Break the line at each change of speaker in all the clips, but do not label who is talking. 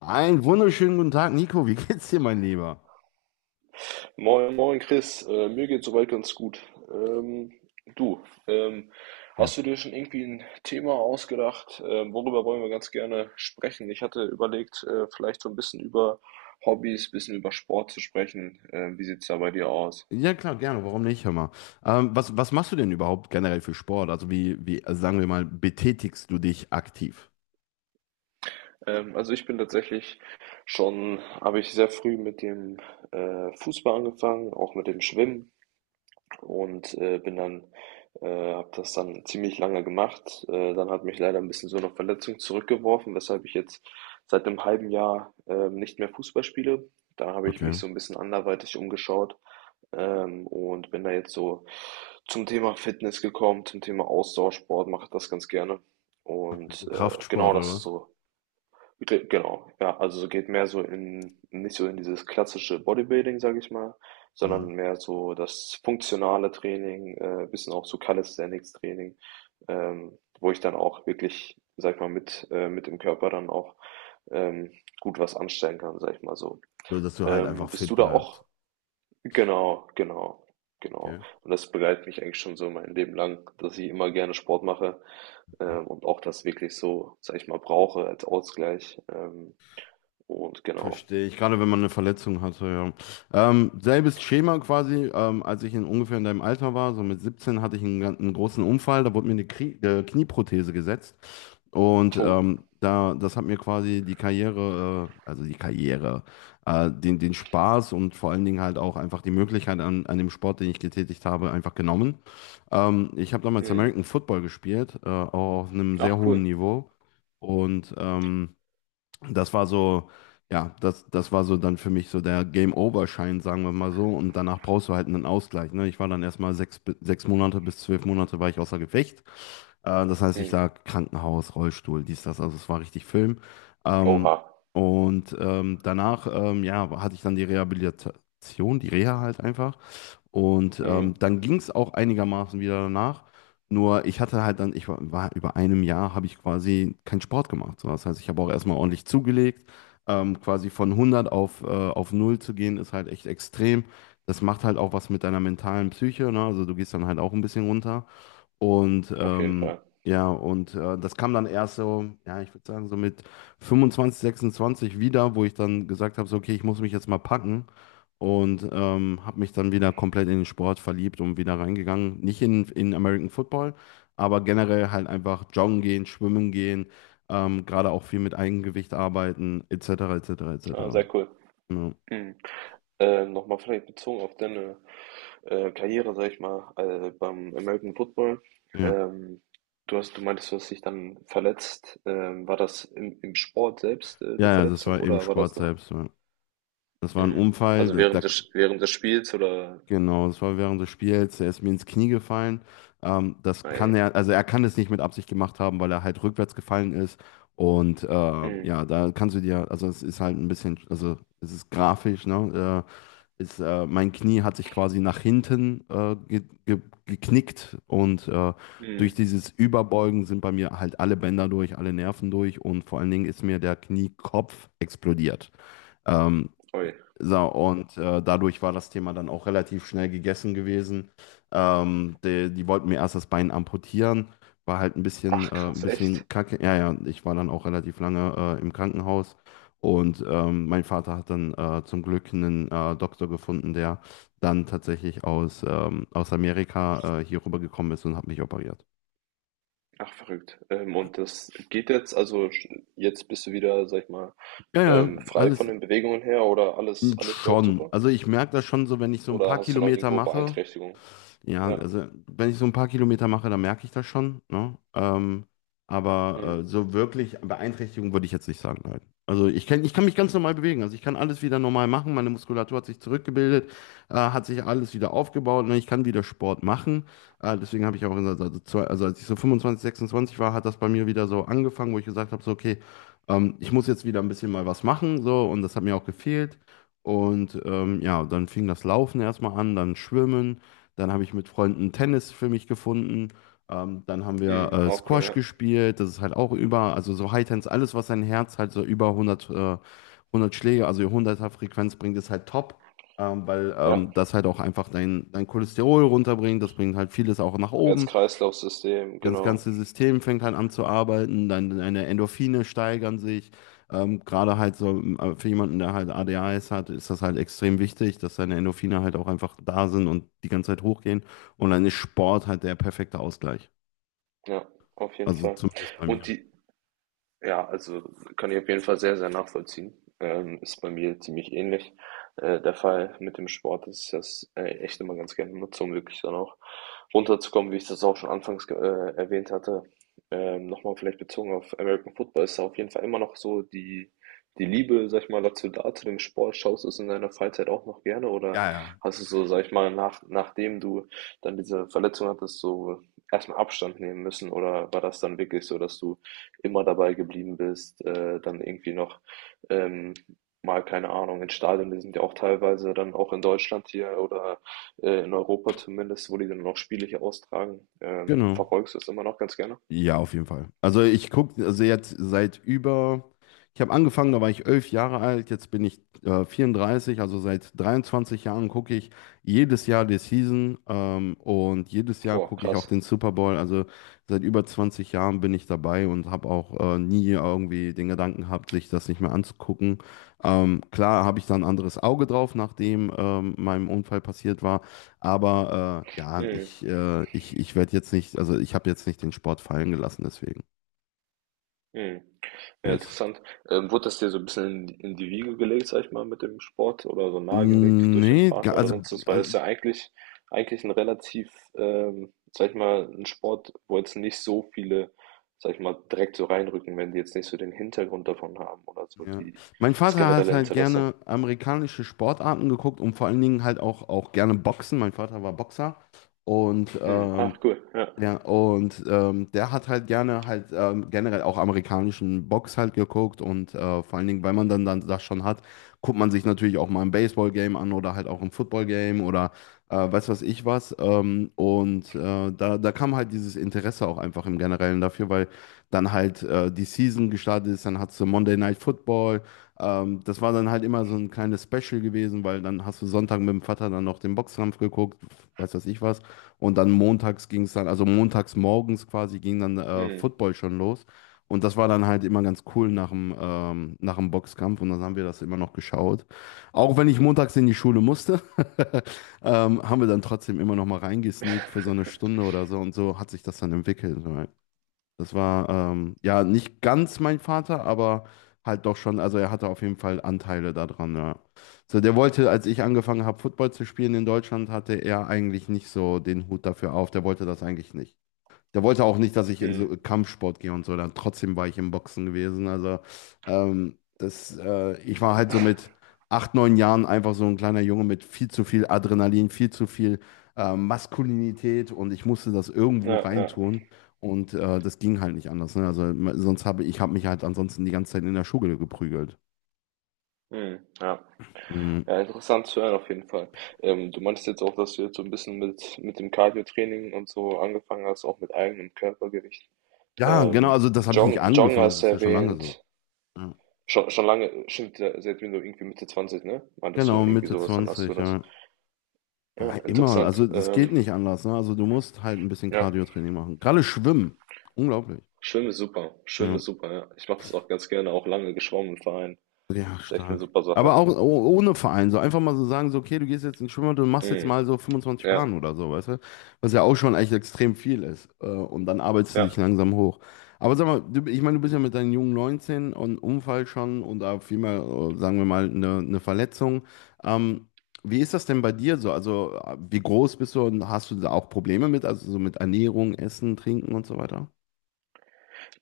Einen wunderschönen guten Tag, Nico. Wie geht's dir, mein Lieber?
Moin, moin Chris, mir geht soweit ganz gut. Ähm, du, ähm,
Ja.
hast du dir schon irgendwie ein Thema ausgedacht? Worüber wollen wir ganz gerne sprechen? Ich hatte überlegt, vielleicht so ein bisschen über Hobbys, bisschen über Sport zu sprechen. Wie sieht's da bei dir aus?
Ja, klar, gerne. Warum nicht? Hör mal. Was machst du denn überhaupt generell für Sport? Also sagen wir mal, betätigst du dich aktiv?
Also ich bin tatsächlich habe ich sehr früh mit dem Fußball angefangen, auch mit dem Schwimmen. Und habe das dann ziemlich lange gemacht. Dann hat mich leider ein bisschen so eine Verletzung zurückgeworfen, weshalb ich jetzt seit einem halben Jahr nicht mehr Fußball spiele. Da habe ich mich
Okay.
so ein bisschen anderweitig umgeschaut, und bin da jetzt so zum Thema Fitness gekommen, zum Thema Ausdauersport, mache das ganz gerne. Und
So
genau,
Kraftsport
das
oder
ist
was?
so. Ge genau, ja. Also, so geht mehr so in, nicht so in dieses klassische Bodybuilding, sage ich mal, sondern
Mhm.
mehr so das funktionale Training, bisschen auch so Calisthenics-Training, wo ich dann auch wirklich, sage ich mal, mit dem Körper dann auch, ähm, gut was anstellen kann, sage ich mal so.
So, dass du halt einfach
Bist
fit
du da auch
bleibst.
genau, genau, genau.
Okay.
Und das begleitet mich eigentlich schon so mein Leben lang, dass ich immer gerne Sport mache, und auch das wirklich so, sage ich mal, brauche als Ausgleich. Und genau.
Verstehe ich, gerade wenn man eine Verletzung hatte, ja. Selbes Schema quasi, als ich ungefähr in deinem Alter war, so mit 17 hatte ich einen großen Unfall, da wurde mir eine Krie Knieprothese gesetzt und
Oh.
da, das hat mir quasi die Karriere, also die Karriere, den, den Spaß und vor allen Dingen halt auch einfach die Möglichkeit an dem Sport, den ich getätigt habe, einfach genommen. Ich habe damals
Mhm.
American Football gespielt, auch auf einem sehr
Ach,
hohen
cool.
Niveau und das war so, ja, das war so dann für mich so der Game-Over-Schein, sagen wir mal so. Und danach brauchst du halt einen Ausgleich. Ne? Ich war dann erstmal sechs Monate bis zwölf Monate war ich außer Gefecht. Das heißt, ich
Mhm.
lag Krankenhaus, Rollstuhl, dies, das. Also es war richtig Film. Ähm,
Oha.
Danach, ja, hatte ich dann die Rehabilitation, die Reha halt einfach. Und
Mhm.
dann ging es auch einigermaßen wieder danach. Nur ich hatte halt dann, war über einem Jahr, habe ich quasi keinen Sport gemacht. So, das heißt, ich habe auch erstmal ordentlich zugelegt. Quasi von 100 auf null zu gehen, ist halt echt extrem. Das macht halt auch was mit deiner mentalen Psyche, ne? Also du gehst dann halt auch ein bisschen runter. Und
Auf jeden Fall.
das kam dann erst so, ja, ich würde sagen, so mit 25 26 wieder, wo ich dann gesagt habe, so, okay, ich muss mich jetzt mal packen. Und habe mich dann wieder komplett in den Sport verliebt und wieder reingegangen. Nicht in American Football, aber generell halt einfach joggen gehen, schwimmen gehen, gerade auch viel mit Eigengewicht arbeiten, etc., etc.,
Ah,
etc.
sehr cool.
Ja,
Mhm. Nochmal vielleicht bezogen auf deine Karriere, sag ich mal, beim American Football.
ja,
Ähm, du meintest, du hast dich dann verletzt. War das im, im Sport selbst, die
ja, das
Verletzung
war eben
oder war
Sport
das na-?
selbst. Ja. Das war ein
Mhm.
Unfall,
Also
da, da
während des Spiels oder?
Genau, das war während des Spiels. Er ist mir ins Knie gefallen. Das kann
Ei.
er, also er kann es nicht mit Absicht gemacht haben, weil er halt rückwärts gefallen ist. Und
Mhm.
ja, da kannst du dir, also es ist halt ein bisschen, also es ist grafisch, ne? Mein Knie hat sich quasi nach hinten ge ge geknickt und durch
Mhm.
dieses Überbeugen sind bei mir halt alle Bänder durch, alle Nerven durch und vor allen Dingen ist mir der Kniekopf explodiert. Ähm,
Ui.
so, und dadurch war das Thema dann auch relativ schnell gegessen gewesen. Die, die wollten mir erst das Bein amputieren, war halt
Ach
ein
krass, echt?
bisschen kacke. Ja, ja, ich war dann auch relativ lange im Krankenhaus und mein Vater hat dann zum Glück einen Doktor gefunden, der dann tatsächlich aus Amerika hier rübergekommen ist und hat mich operiert.
Ach, verrückt. Und das geht jetzt, also sch- jetzt bist du wieder, sag ich mal,
Ja, ja,
frei von
alles
den Bewegungen her oder alles, alles läuft
schon.
super?
Also ich merke das schon so, wenn ich so ein paar
Oder hast du noch
Kilometer
irgendwo
mache.
Beeinträchtigungen?
Ja,
Ja.
also wenn ich so ein paar Kilometer mache, dann merke ich das schon, ne? Ähm,
Hm.
aber äh, so wirklich Beeinträchtigung würde ich jetzt nicht sagen, nein. Also ich kann mich ganz normal bewegen. Also ich kann alles wieder normal machen. Meine Muskulatur hat sich zurückgebildet, hat sich alles wieder aufgebaut. Ne? Ich kann wieder Sport machen. Deswegen habe ich auch gesagt, also als ich so 25 26 war, hat das bei mir wieder so angefangen, wo ich gesagt habe, so okay, ich muss jetzt wieder ein bisschen mal was machen. So, und das hat mir auch gefehlt. Und ja, dann fing das Laufen erstmal an, dann Schwimmen. Dann habe ich mit Freunden Tennis für mich gefunden. Dann haben wir
Hm, auch cool,
Squash
ja.
gespielt. Das ist halt auch über, also so Hightens, alles, was dein Herz halt so über 100 Schläge, also 100er Frequenz bringt, ist halt top. Ähm, weil
Ja,
ähm, das halt auch einfach dein, dein Cholesterol runterbringt. Das bringt halt vieles auch nach oben,
Herz-Kreislauf-System,
das
genau.
ganze System fängt halt an zu arbeiten, deine, deine Endorphine steigern sich. Gerade halt so für jemanden, der halt ADHS hat, ist das halt extrem wichtig, dass seine Endorphine halt auch einfach da sind und die ganze Zeit hochgehen. Und dann ist Sport halt der perfekte Ausgleich.
Ja, auf jeden
Also
Fall.
zumindest bei mir.
Und die, ja, also kann ich auf jeden Fall sehr, sehr nachvollziehen. Ist bei mir ziemlich ähnlich. Der Fall mit dem Sport ist das, echt immer ganz gerne nutze, um wirklich dann auch runterzukommen, wie ich das auch schon anfangs erwähnt hatte. Nochmal vielleicht bezogen auf American Football, ist da auf jeden Fall immer noch so die, die Liebe, sag ich mal, dazu da, zu dem Sport. Schaust du es in deiner Freizeit auch noch gerne oder
Ja, ja.
hast du so, sag ich mal, nachdem du dann diese Verletzung hattest, so erstmal Abstand nehmen müssen oder war das dann wirklich so, dass du immer dabei geblieben bist, dann irgendwie noch ähm, mal, keine Ahnung, in Stadien, die sind ja auch teilweise dann auch in Deutschland hier oder in Europa zumindest, wo die dann auch Spiele hier austragen.
Genau.
Verfolgst du es immer noch ganz gerne?
Ja, auf jeden Fall. Also jetzt seit über, ich habe angefangen, da war ich 11 Jahre alt, jetzt bin ich 34, also seit 23 Jahren gucke ich jedes Jahr die Season, und jedes Jahr
Boah,
gucke ich auch
krass.
den Super Bowl. Also seit über 20 Jahren bin ich dabei und habe auch nie irgendwie den Gedanken gehabt, sich das nicht mehr anzugucken. Klar habe ich da ein anderes Auge drauf, nachdem meinem Unfall passiert war. Aber äh, ja,
Mhm.
ich, äh, ich, ich werde jetzt nicht, also ich habe jetzt nicht den Sport fallen gelassen, deswegen.
Hm. Ja,
Yes.
interessant. Wurde das dir so ein bisschen in die Wiege gelegt, sag ich mal, mit dem Sport oder so nahegelegt durch deinen
Nee, ga-
Vater oder
also,
sonst was? Weil es
also
ja eigentlich ein relativ, sag ich mal, ein Sport, wo jetzt nicht so viele, sag ich mal, direkt so reinrücken, wenn die jetzt nicht so den Hintergrund davon haben oder so
ja.
die,
Mein
das
Vater hat
generelle
halt
Interesse.
gerne amerikanische Sportarten geguckt und vor allen Dingen auch gerne Boxen. Mein Vater war Boxer und
Hm. Ach, cool. Ja.
ja, und der hat halt gerne halt generell auch amerikanischen Box halt geguckt und vor allen Dingen, weil man dann das schon hat, guckt man sich natürlich auch mal ein Baseball-Game an oder halt auch ein Football-Game oder weiß was ich was. Da kam halt dieses Interesse auch einfach im Generellen dafür, weil dann halt die Season gestartet ist, dann hast du Monday Night Football. Das war dann halt immer so ein kleines Special gewesen, weil dann hast du Sonntag mit dem Vater dann noch den Boxkampf geguckt, weiß was ich was. Und dann montags ging es dann, also montags morgens quasi ging dann
Hm.
Football schon los. Und das war dann halt immer ganz cool nach dem Boxkampf und dann haben wir das immer noch geschaut. Auch wenn ich montags in die Schule musste, haben wir dann trotzdem immer noch mal reingesneakt für so eine Stunde oder so und so hat sich das dann entwickelt. Das war ja nicht ganz mein Vater, aber halt doch schon. Also er hatte auf jeden Fall Anteile daran. Ja. So, der wollte, als ich angefangen habe, Football zu spielen in Deutschland, hatte er eigentlich nicht so den Hut dafür auf. Der wollte das eigentlich nicht. Der wollte auch nicht, dass ich in so
Hm.
Kampfsport gehe und so. Dann trotzdem war ich im Boxen gewesen. Also ich war halt so mit acht, neun Jahren einfach so ein kleiner Junge mit viel zu viel Adrenalin, viel zu viel Maskulinität und ich musste das irgendwo
Ja, ja.
reintun. Und das ging halt nicht anders. Ne? Sonst habe ich habe mich halt ansonsten die ganze Zeit in der Schule geprügelt.
Hm. Ja.
Mhm.
Ja, interessant zu hören auf jeden Fall. Du meintest jetzt auch, dass du jetzt so ein bisschen mit dem Cardio-Training und so angefangen hast, auch mit eigenem Körpergewicht.
Ja, genau. Also das habe ich nicht
Jong
angefangen. Das
hast du
ist ja schon lange so.
erwähnt,
Ja.
schon lange, schon seit du irgendwie Mitte Zwanzig, ne? Meintest du
Genau,
irgendwie
Mitte
sowas, dann hast du
20.
das.
Ja.
Ja,
Ja, immer. Also
interessant.
das geht nicht anders. Ne? Also du musst halt ein bisschen
Ja,
Cardio-Training machen. Gerade Schwimmen. Unglaublich.
Schwimmen ist super. Schwimmen
Ja.
ist super, ja. Ich mache das auch ganz gerne, auch lange geschwommen im Verein.
Ja,
Ist echt eine
stark.
super
Aber
Sache.
auch ohne Verein, so einfach mal so sagen, so, okay, du gehst jetzt ins Schwimmbad und machst jetzt
Hm.
mal so 25
Ja,
Bahnen oder so, weißt du? Was ja auch schon echt extrem viel ist. Und dann arbeitest du dich
ja.
langsam hoch. Aber sag mal, du, ich meine, du bist ja mit deinen jungen 19 und Unfall schon und da vielmehr, sagen wir mal, eine Verletzung. Ähm, Wie ist das denn bei dir so? Also, wie groß bist du und hast du da auch Probleme mit? Also, so mit Ernährung, Essen, Trinken und so weiter?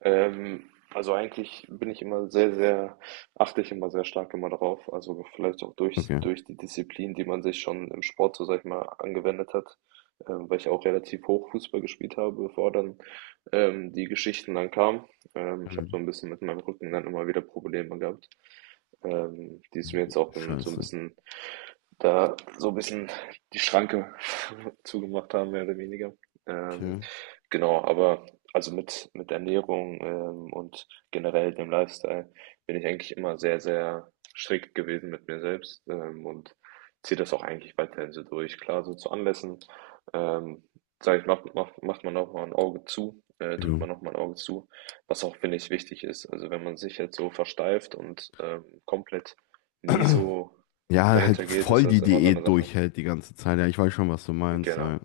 Also eigentlich bin ich immer sehr, sehr, achte ich immer sehr stark immer darauf. Also vielleicht auch durch,
Okay.
durch die Disziplin, die man sich schon im Sport, so sag ich mal, angewendet hat, weil ich auch relativ hoch Fußball gespielt habe, bevor dann die Geschichten dann kamen. Ich habe so
Ähm,
ein bisschen mit meinem Rücken dann immer wieder Probleme gehabt. Die es mir jetzt auch dann so ein
Scheiße.
bisschen da so ein bisschen die Schranke zugemacht haben, mehr oder weniger. Ähm,
Okay.
genau, aber also mit Ernährung, und generell dem Lifestyle bin ich eigentlich immer sehr, sehr strikt gewesen mit mir selbst, und ziehe das auch eigentlich weiterhin so durch. Klar, so zu Anlässen, ähm, sage ich, macht man auch mal ein Auge zu, drückt
Ja.
man auch mal ein Auge zu, was auch, finde ich, wichtig ist. Also wenn man sich jetzt so versteift und komplett nie so
Ja, halt
dahinter geht, ist
voll die
das immer so eine
Diät
Sache.
durchhält die ganze Zeit. Ja, ich weiß schon, was du meinst.
Genau,
Ja.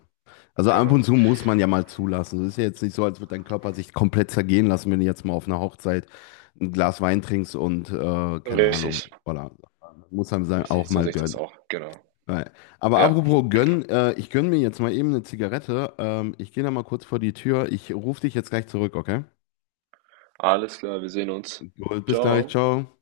Also ab und
genau.
zu muss man ja mal zulassen. Es ist ja jetzt nicht so, als würde dein Körper sich komplett zergehen lassen, wenn du jetzt mal auf einer Hochzeit ein Glas Wein trinkst und keine Ahnung.
Richtig,
Oder muss einem sein,
richtig,
auch
so
mal
sehe ich das
gönnen.
auch. Genau,
Ja. Aber
ja,
apropos
genau.
gönnen, ich gönne mir jetzt mal eben eine Zigarette. Ich gehe da mal kurz vor die Tür. Ich rufe dich jetzt gleich zurück, okay?
Alles klar, wir sehen uns.
Gut, bis gleich,
Ciao.
ciao.